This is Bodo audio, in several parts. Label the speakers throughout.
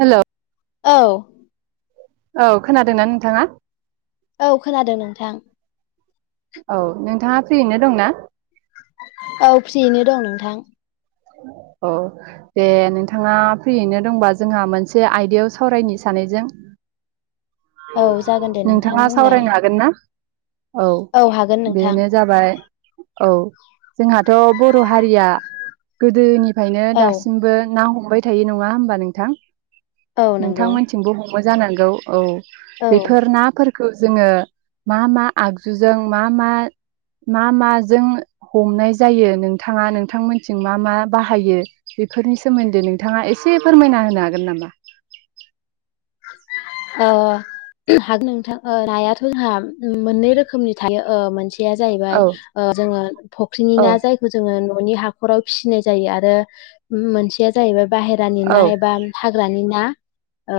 Speaker 1: हेलौ
Speaker 2: औ।
Speaker 1: औ खोनादोंना नोंथाङा।
Speaker 2: औ खोनादों नोंथां।
Speaker 1: औ नोंथाङा फ्रियैनो दंना।
Speaker 2: औ फ्रियैनो दं नोंथां।
Speaker 1: औ दे नोंथाङा फ्रियैनो दंबा जोंहा मोनसे आयदायाव सावरायनो सानैजों
Speaker 2: औ जागोन दे नोंथां
Speaker 1: नोंथाङा
Speaker 2: बुंलाय
Speaker 1: सावरायनो हागोनना? औ
Speaker 2: हागोन नोंथां
Speaker 1: बेनो जाबाय। औ। जोंहाथ' बर' हारिया। गोदोनि गोदोनिफ्रायनो
Speaker 2: औ
Speaker 1: दासिमबो ना हम हमबाय थायो नङा होमबा नोंथां?
Speaker 2: औ नंगौ
Speaker 1: नोंथांमोनथिंबो हम हमो जानांगौ औ।
Speaker 2: औ
Speaker 1: बेफोर नाफोर जोङो मा मा आगजुजों मा मा मा माजों हमनाय जायो नोंथाङा नोंथांमोनथिं मा मा बाहायो बेफोरनि सोमोन्दै नोंथाङा एसे फोरमायना होनो हागोन नामा?
Speaker 2: औ औ हागोन नोंथां नायाथ' जोंहा मोननै रोखोमनि थायो मोनसे जाहैबाय
Speaker 1: औ
Speaker 2: ओ जोङो फुख्रिनि
Speaker 1: औ
Speaker 2: ना जायखौ जोङो। हाख'राव फिसिनाय जायो आरो मोनसेया जाहैबाय बाहहेरानि
Speaker 1: औ
Speaker 2: ना एबा हाग्रानि ना ना औ।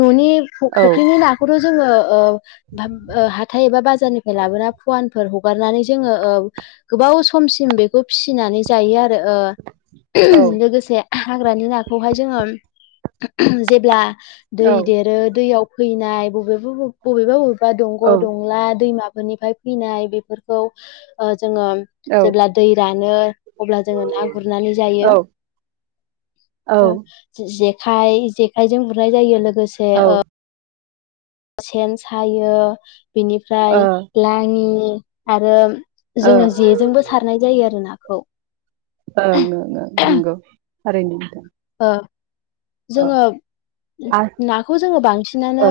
Speaker 2: न'नि
Speaker 1: औ
Speaker 2: फुख्रिनि नाखौथ' जोङो ओ ओ हाथाय एबा बाजारनिफ्राय लाबोना फुवान फोर हगारनानै जोङो गोबाव समसिम बेखौ फिसिनानै जायो आरो आरो ओ लोगोसे हाग्रानि नाखौहाय जोङो जेब्ला दै
Speaker 1: औ
Speaker 2: देरो दैयाव फैनाय बबेबा बबे बबेबा बबे बा दंग
Speaker 1: औ
Speaker 2: दंला दैमा फोरनिफ्राय फैनाय बेफोरखौ ओ जोङो जेब्ला दै रान नो अब्ला जोङो ना गुरनानै
Speaker 1: औ
Speaker 2: जायो ओ जे जे खाइ जेखायजों गुर नाय जायो लोग गोसे ओ सेन सायो बिनिफ्राय
Speaker 1: ओं
Speaker 2: लाङि आरो
Speaker 1: ओं
Speaker 2: जोङो जेजोंबो सारनाय जायो आरोना खौ
Speaker 1: ओं ओं ओं नोंगौ थारैनो नोंथां
Speaker 2: अ
Speaker 1: औ
Speaker 2: जोङो
Speaker 1: आ
Speaker 2: नाखौ जोङो बांसिनानो
Speaker 1: औ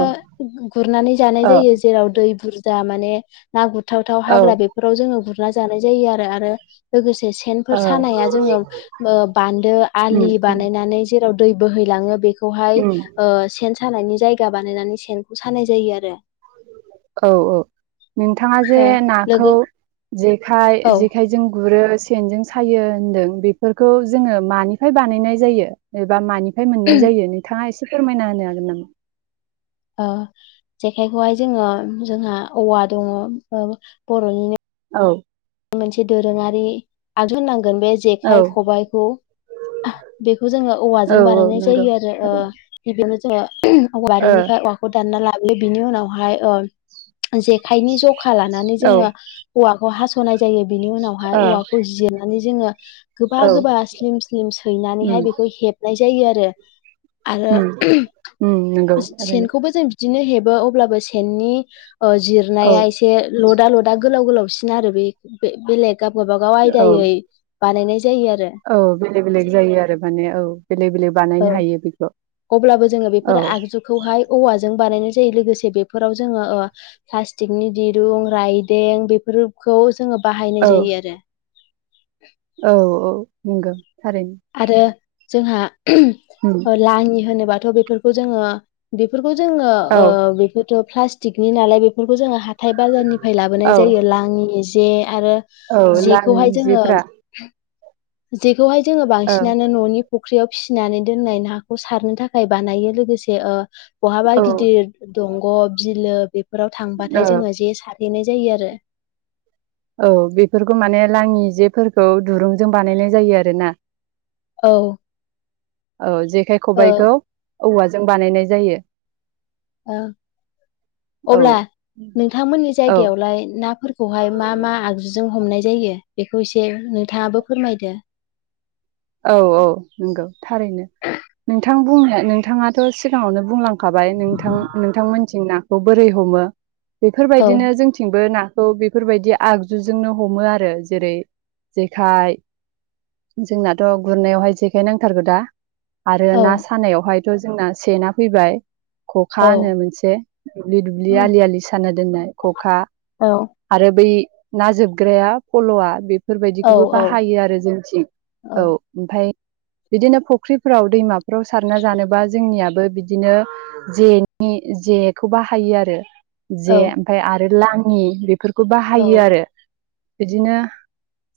Speaker 2: गुरनानै जानाय
Speaker 1: औ
Speaker 2: जायो जेराव दै बुर जा माने ना गुर थावथाव
Speaker 1: औ
Speaker 2: हाग्रा बेफोराव जोंङो गुर ना जानाय जायो आरो आरो लोगोसे बे सेनफोर
Speaker 1: औ
Speaker 2: सानाया जोंङो ओ बान्दो
Speaker 1: उम
Speaker 2: आलि
Speaker 1: उम
Speaker 2: बानायनानै जेराव दै बोहैलाङो बेखौ खौ हाय
Speaker 1: उम
Speaker 2: ओ सेन‌ सानायनि जाय गा बानायनानै सेनखौ सानाय जायो आरो
Speaker 1: औ औ नोंथाङा जे
Speaker 2: ओ
Speaker 1: नाखौ
Speaker 2: लोगो
Speaker 1: जेखाय
Speaker 2: औ
Speaker 1: जेखायजों गुरो सेनजों सायो होन्दों बेफोरखौ जोङो मानिफ्राय बानायनाय जायो एबा मानि फ्राय मोननाय जायो नोंथाङा एसे फोरमायना होनो हागोन नामा
Speaker 2: ओ जेखायखौहाय जोङो जोंहा औवा दङ ओ बरनिनो
Speaker 1: औ
Speaker 2: मोनसे दोरोङारि आगजु होनांगौ गोन बे
Speaker 1: औ
Speaker 2: जेखाय खबायखौ बेखौ जों
Speaker 1: औ
Speaker 2: औवाजों
Speaker 1: औ
Speaker 2: बानायनाय
Speaker 1: नंगौ
Speaker 2: जायो आरो ओ
Speaker 1: थारैनो
Speaker 2: गिबियावनो जा
Speaker 1: ओ औ
Speaker 2: बारिनिफ्राय औवाखौ दानना लाबो बिनि उनावहाय जेखायनि जखा लानानै
Speaker 1: ओ
Speaker 2: जोङो औवाखौ हास सनाय जायो बिनि उनावहाय
Speaker 1: औ
Speaker 2: औवाखौ जिर नानै जोङो गोबा गोबा स्लिम स्लिम
Speaker 1: उम
Speaker 2: सैनानैहाय बेखौ हेबनाय जायो आरो। आरो
Speaker 1: उम उम नंगौ थारैनो
Speaker 2: सेनखौबो जों बिदिनो हेबो अब्लाबो सेननि
Speaker 1: औ
Speaker 2: जिरनाया एसे लड दा लदा गोलाव गोलावसिन आरो बे बे बेलेग गाव गावबागाव
Speaker 1: औ
Speaker 2: आयदायै बानायनाय जायो आरो
Speaker 1: औ बेलेग बेलेग जायो आरो माने औ बेलेग बेलेग बानायनो
Speaker 2: औ
Speaker 1: हायो बेखौ।
Speaker 2: अब्लाबो जोङो
Speaker 1: औ
Speaker 2: बेफोर आगजुखौहाय औवाजों बानायनाय जायो लोगोसे बेफोराव जों प्लास्थिकनि दुरूं राज्यों बेफोरखौ जों बाहायनाय
Speaker 1: औ
Speaker 2: जायो आरो।
Speaker 1: औ औ। नंगौ। थारैनो।
Speaker 2: आरो जोंहा
Speaker 1: उम
Speaker 2: लाङि होनोबा थ' बेफोरखौ जोङो बेफोरखौ जोङो
Speaker 1: औ
Speaker 2: बे प्लास्टिकनि नालाय बेफोरखौ जों ह हाइ बाजारनिफ्राय लाबोनाय
Speaker 1: औ
Speaker 2: जायो लाङि जे आरो
Speaker 1: औ लाङि
Speaker 2: जेखौहाय जोङो
Speaker 1: जिफ्रा
Speaker 2: जे बेखौहाय जोङो
Speaker 1: औ
Speaker 2: बांसिनानो न'नि फुख्रियाव फिसिनानै दोननाय नाखौ सारनो थाखाय बानायो लोगोसे ओ बहाबा
Speaker 1: औ
Speaker 2: गिदिर गब बिलो बे बेफोराव
Speaker 1: औ
Speaker 2: थांबाथाय जोङो जे सार देनाय जायो आरो।
Speaker 1: औ बेफोरखौ माने लाङि जेफोरखौ दुरुंजों बानायनाय जायो आरोना।
Speaker 2: औ।
Speaker 1: औ जे बेे खबायखौ
Speaker 2: औ
Speaker 1: औवाजों बानायनाय जायो।
Speaker 2: ओ
Speaker 1: औ
Speaker 2: अब्ला नोंथांमोननि
Speaker 1: औ
Speaker 2: जायगायावलाय नाफोर खौहाय मा मा आगजुजों हमनाय जायो बेखौ एसे नोंथाङाबो फोरमायदो।
Speaker 1: औ औ नंगौ थारैनो नोंथां बुं नोंथाङाथ' सिगाङावनो बुंलां खाबाय नोंथां नोंथांमोन थिं नाखौ बोरै हमो?
Speaker 2: औ
Speaker 1: बेफोरबायदिनो जोंथिंबो ना खौ बेफोरबायदि आगजुजोंनो हमो आरो जेरै जेखाइ जोंना थ' गुरनायावहाय जेखाय नांथारगौ दा। आरो
Speaker 2: औ
Speaker 1: ना सानायावहाय थ' जोंना सेना फैबाय। खखा
Speaker 2: औ
Speaker 1: होनो मोनसे दुब्लि दुब्लि
Speaker 2: औ
Speaker 1: आलि आलि साना दोननाय खखा
Speaker 2: औ
Speaker 1: आरो बै ना जोबग्राया फल'आ बे
Speaker 2: औ
Speaker 1: फोरबायदिखौबो
Speaker 2: औ
Speaker 1: औ ओमफाय बिदिनो फख्रिफोराव दैमा फ्राव सारना जानोबा जोंनिया हो बिदिनो जेनि जेखौ बाहायो आरो।
Speaker 2: औ
Speaker 1: जे ओमफाय आरो लां [unintelligible] फोरखौ बाहायो आरो। बिदिनो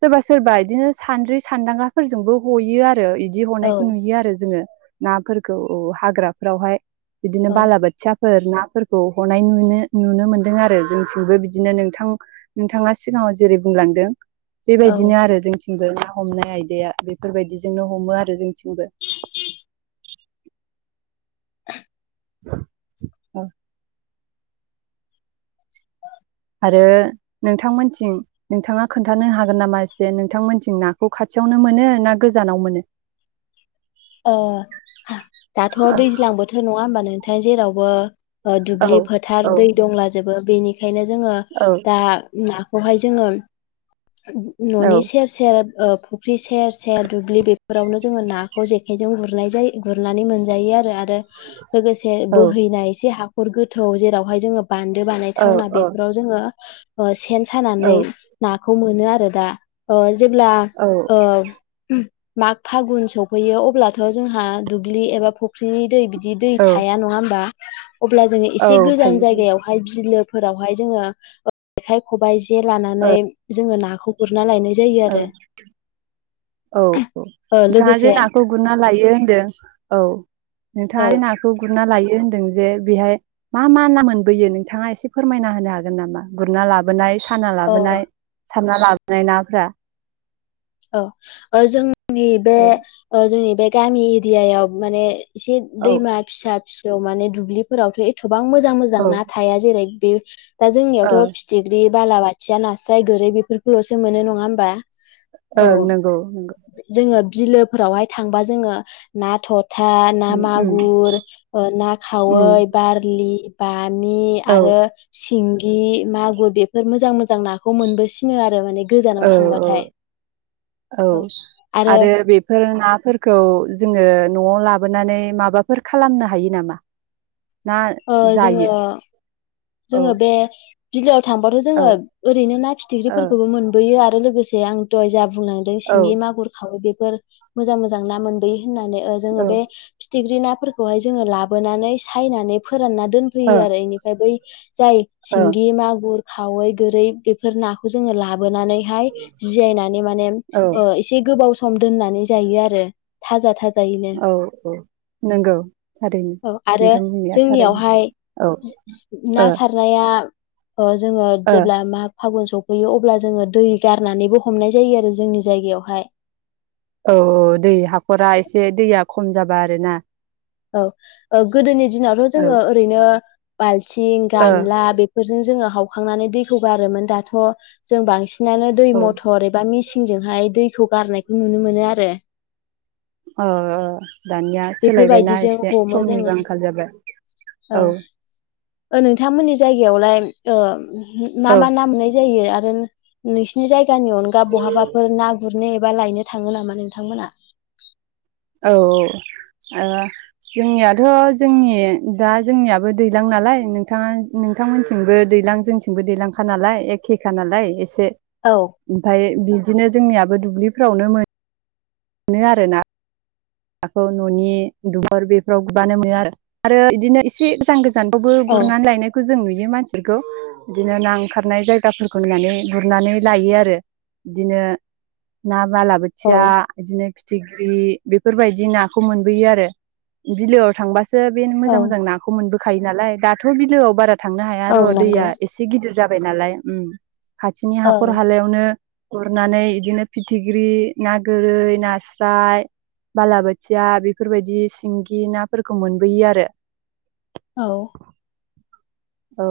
Speaker 1: सोरबा सोरबा इदिनो सानद्रि सानदांगा फोरजोंबो हयो आ इदि हनायखौ
Speaker 2: औ
Speaker 1: नुयो आरो जोङो। नाफोरखौ हाग्राफोरावहाय बिदिनो बालाबोथिया फोर नाफोरखौ हनाय नुनो नुनो मोनदों आरो जोंथिंबो बिदिनो नोंथां नोंथाङा सिगाङाव जेरै बुंलांदों
Speaker 2: औ
Speaker 1: बेबायदिनो आरो जोंथि [unintelligible] ना हमनाय आयदाया बेफोरबायदिजोंनो हमो आरो जोंनिथिंबो
Speaker 2: [inaudible]
Speaker 1: [unintelligible] औ आरो नोंथांमोनथिं नोंथाङा खोन्थानो हागोन नामा एसे नोंथांमोनथिं नाखौ खाथियावनो मोनो ना गोजानाव मोनो?
Speaker 2: ओ दाथ' दैज्लां बोथोर नङा होमबा नों [unintelligible] जेरावबो ओ
Speaker 1: औ
Speaker 2: दुब्लि
Speaker 1: औ
Speaker 2: फोथार दै दंला जोबो बेनि बेखायनो जोङो
Speaker 1: औ
Speaker 2: दा ना बेवहाय जोङो न'नि सेर सेर ओ फुख्रि सेर सेर दुब्लि बेफोरावनो जोङो ना खौ जेखायजों गुरनाय जाय गुरनानै मोनजायो आरो आरो लोगोसे बोहैनाय एसे हा हाखर गोथौ जेरावहाय जोङो बान्दो
Speaker 1: औ
Speaker 2: बानायथावना बेफोराव जोङो [unintelligible] सेन
Speaker 1: औ
Speaker 2: सानानै नाखौ मो मोनो आरो दा [unintelligible] जेब्ला
Speaker 1: औ
Speaker 2: ओ माग फागुुन सौ फैयो अब्लाथ' जोंहा दुब्लि एबा फुख्रिनि दै बिद दि दै
Speaker 1: औ
Speaker 2: थाया नङा होमबा अब्ला जोङो एसे
Speaker 1: औ
Speaker 2: गोजान
Speaker 1: थायो थायो
Speaker 2: जायगायावहाय बिलो फोरावहाय जोङो ओ जेखाइ खबायाइ जे
Speaker 1: औ
Speaker 2: लानानै जोङो ना खौ गुर गुरना लायनाय जायो
Speaker 1: औ
Speaker 2: आरो
Speaker 1: औ औ
Speaker 2: ओ
Speaker 1: नोंथाङा जे
Speaker 2: लोगोसे
Speaker 1: ना खौ गुरना लायो होनदों औ
Speaker 2: औ
Speaker 1: नोंथाङा नाखौ गुरना लायो होनदों जे बेहाय मा मा ना मोनबोयो नोंथाङा एसे फोरमायना होनो हागोन नामा गुरना लाबोनाय खाना
Speaker 2: औ
Speaker 1: लाबोनाय सारना लाबोनाय नाफोरा
Speaker 2: औ ओ जों नि बे
Speaker 1: औ
Speaker 2: जोंनि बे गामि एरियायाव माने एसे
Speaker 1: औ
Speaker 2: दैमा फिसा फिसायाव माने दुब्लिफोरावथ' ए थबां मोजां मोजां
Speaker 1: औ
Speaker 2: ना थाया जेरै बे दा
Speaker 1: ओ
Speaker 2: जोंनियावथ' फिथिख्रि बालाबाथिया नास्राय गोरै बेफोरखौल'सो मोनो नङा होमबा
Speaker 1: ओं
Speaker 2: औ
Speaker 1: नंगौ नंगौ
Speaker 2: जोङो बिलोफोरावहाय थांबा जोङो ना थ था ना
Speaker 1: उम उम
Speaker 2: मागुर ना
Speaker 1: उम
Speaker 2: खावै बारलि बामि
Speaker 1: औ
Speaker 2: आरो सिं गि मागुर बेफोर मोजां मोजां मोजां नाखौ मोनबोसिनो आरो माने
Speaker 1: औ
Speaker 2: गोजानाव
Speaker 1: औ
Speaker 2: थांबाथाय
Speaker 1: औ आरो बेफोर नाफोरखौ जोङो ओ न'आव लाबोनानै माबाफोर खालामनो हायो नामा ना
Speaker 2: ओ जोङो
Speaker 1: जायो
Speaker 2: जोङो
Speaker 1: औ
Speaker 2: बे बिलो आव थांबाथ'
Speaker 1: औ
Speaker 2: जोङो ओरैनो ना
Speaker 1: ओ
Speaker 2: फिथिख्रिफोरखौबो मोनबोयो आरो लोगोसे जे आं दहाय जाब बुंलांदों सिंगि
Speaker 1: औ
Speaker 2: मागुर खावै बे फोर मोजां मोजां ना मोबैयो होननानै
Speaker 1: औ
Speaker 2: जोङो
Speaker 1: ओ
Speaker 2: बे फिथिख्रि ना फोरखौहाय जोंङो लाबोनानै सायनानै फो फोरानना दोनफैयो आरो बेनिफाय बै [inaudible] जाय
Speaker 1: ओ
Speaker 2: सिंगि मागुर खावै गोरै बेफोर नाखौ जोङो लाबो बोनानै हाय जियाय नानै माने
Speaker 1: औ
Speaker 2: एसे गोबाव सम दोननानै जायो आरो थाजा थाजा
Speaker 1: औ औ नंगौ थारैनो
Speaker 2: औ आरो
Speaker 1: नोंथांनिया
Speaker 2: जोंनियावहाय
Speaker 1: थारैनो औ
Speaker 2: ना
Speaker 1: ओ
Speaker 2: सारनाया बा जोङो
Speaker 1: औ
Speaker 2: जेब्ला माग फागुन सफैयो अब्ला जोङो दै गारनानैबो हमनाय जायो आरो जोंनि जायगायावहाय
Speaker 1: औ औ दै हाख'रा एसे दैया खम जाबा आरोना
Speaker 2: औ औ गोदोनि दिनावथ'
Speaker 1: औ ओ
Speaker 2: जोङो ओरैनो बाल्थिं
Speaker 1: औ
Speaker 2: गामला बेफोरजों जोङो हावखांनानै दैखौ गारोमोन दाथ' जों बांसिन बिसिानो दै
Speaker 1: ओ
Speaker 2: मथर एबा मिसिन ंजोंहाय दैखौ गारनायखौ नुनो मोनो आरो
Speaker 1: अ औ दानिया सोलायबायना
Speaker 2: बेफोरबायदिजों
Speaker 1: एसे
Speaker 2: हमो जोङो
Speaker 1: समनिबो आंखाल जाबाय औ
Speaker 2: नोंथांमोननि जायगायावलाय मा
Speaker 1: औ
Speaker 2: मा ना मोननाय जायो आरो नसनो जाय नि अनगा बहाबाफोर ना गुरनोबा बा लायनो थाङो नामा नोंथांमोना
Speaker 1: औ जोंनियाथ' जोंनि दा जोंनियाबो दैज्लां नालाय नोंथाङा नोंथांमोनथिंबो दैज्लां जोंथिंबो दैलांखा नालाय एखेखा नालाय एसे
Speaker 2: औ
Speaker 1: ओमफफ्राय बिदिनो जोंनिया ो दुब्लिफ्रावनो मोनो मोनो आरोना नाखौ न'नि दुबुर बेफोराव गबानो मोनो आरो आरो बिदिनो एसे गोजान गोजान गोजानावबो
Speaker 2: औ
Speaker 1: गुरनानै लायनायखौ जों नुयो बि मानसिफोरखौ बिदिनो ना ओंखारनाय जायगाफोरखौ होननानै गुरनानै लायो आरो बिदिनो न
Speaker 2: औ
Speaker 1: मालाबोोथिया बिदिनो थिग्रि बे बेफोरबायदि नाखौ मोनबोयो आरो बिलोआव थांबासो बेनो मोजां मोजां नाखौ मोनबो होखायो नालाय दाथ' बिलोआव बारा थांनो हाया
Speaker 2: औ
Speaker 1: र'
Speaker 2: नंगौ
Speaker 1: दैया एसे गिदिर जाबाय नाल ओम खाथिनि
Speaker 2: औ
Speaker 1: हाखर हालायावनो गुरनानै इदिनो फिथिग्रि ना गोरै नास्राय बालाबोथिया बेफोरबायदि सिंगि नाफोरखौ मोनबोयो आरो।
Speaker 2: औ
Speaker 1: औ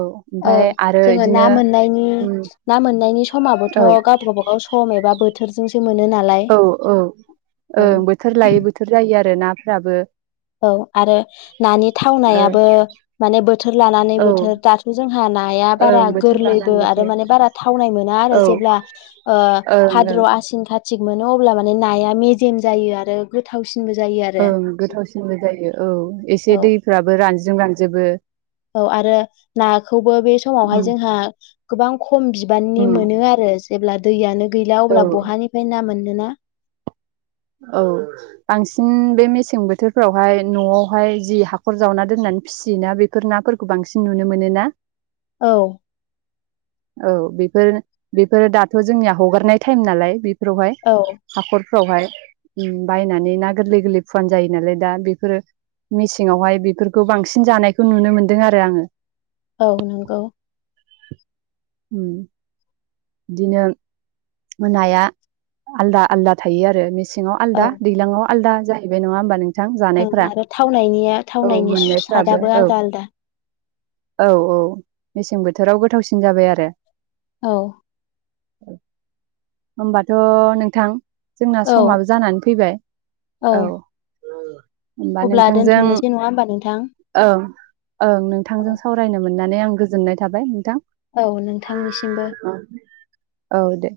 Speaker 2: ओ
Speaker 1: ओमफाय आरो
Speaker 2: जोङो ना
Speaker 1: इदिनो
Speaker 2: मोननायनि
Speaker 1: उम
Speaker 2: ना मोननायनि समाबोथ'
Speaker 1: औ
Speaker 2: गाब गाबागाव सम एबा बोथ थोरजों सो
Speaker 1: औ औ ओं
Speaker 2: औ
Speaker 1: बोथोर लायै बोथोर जायो आरो ना फोराबो
Speaker 2: औ आरो नानि
Speaker 1: ओ
Speaker 2: थावनायाबो माने बोथोर लानानै
Speaker 1: औ
Speaker 2: बोथोर दाथ' जोंहा नाया बारा
Speaker 1: ओं बोथोर
Speaker 2: गोरलैबो
Speaker 1: लानानै
Speaker 2: आरो
Speaker 1: बोथोर
Speaker 2: माने बारा थावनाय मोना आरो
Speaker 1: औ ओं
Speaker 2: जेब्ला ओ
Speaker 1: ओं
Speaker 2: भाद्र' आसिन खाथ थिग मोनो अब्ला माने नाया मेजेम जायो आरो गोथाव
Speaker 1: ओं गोथावसिनबो जायो। औ एसे
Speaker 2: औ
Speaker 1: दैफ्राबो रानजि जों रानजोबो।
Speaker 2: औ आरो नाखौबो बे समावहाय
Speaker 1: उम
Speaker 2: जोंहा गोबां खम बिबाननि
Speaker 1: उम
Speaker 2: मोनो आरो जेब्ला दैयानो गैला
Speaker 1: औ
Speaker 2: अब्ला बहानिफ्राय ना मोन नो ना?
Speaker 1: औ बांसिन बे मेसें बोथोरफोरावहाय न'आवहाय जि हाखर जावना दोननानै फियोना बेफोर नाफोरखौ बांसिन नुनो मोनो ना?
Speaker 2: औ
Speaker 1: औ बेफोर बेफोर दाथ' जोंनिया हगारनाय टाइम नालाय। फोरावहाय
Speaker 2: औ
Speaker 1: हाख'र फ्रावहाय उम बायनानै ना गोरलै गोरलै फुवान जायो नालाय दा बेफोरो मेसेंआववहाय बेफोरखौ बांसिन जानायखौ नुनो मोनदों आरो आङो।
Speaker 2: औ नंगौ।
Speaker 1: उम दिनो ओ नाया आलदा आलदा थायो आरो मेस सेङाव
Speaker 2: औ
Speaker 1: आलदा दैलाङाव आलदा। जाहैबाय नङा होनबा नों
Speaker 2: ओं आरो थावनायनिया थावनायनि सु
Speaker 1: मोननायफ्राबो
Speaker 2: सादाबो
Speaker 1: औ
Speaker 2: आलदा आलदा।
Speaker 1: औ औ मेसें बोथोराव गोथावसिन जाबाय आरो।
Speaker 2: औ
Speaker 1: होनबाथ' नोंथां जोंना
Speaker 2: औ
Speaker 1: समाबो जानानै फैबाय औ। होनबा
Speaker 2: अब्ला
Speaker 1: नोंथांजों
Speaker 2: दोनथ'नोसै नङा होमबा नोंथां?
Speaker 1: ओं ओं नोंथांजों
Speaker 2: औ
Speaker 1: सावरायनो मोननानै आं गोजोननाय थाबाय नोंथां।
Speaker 2: औ नोंथांनिसिमबो।
Speaker 1: औ दे।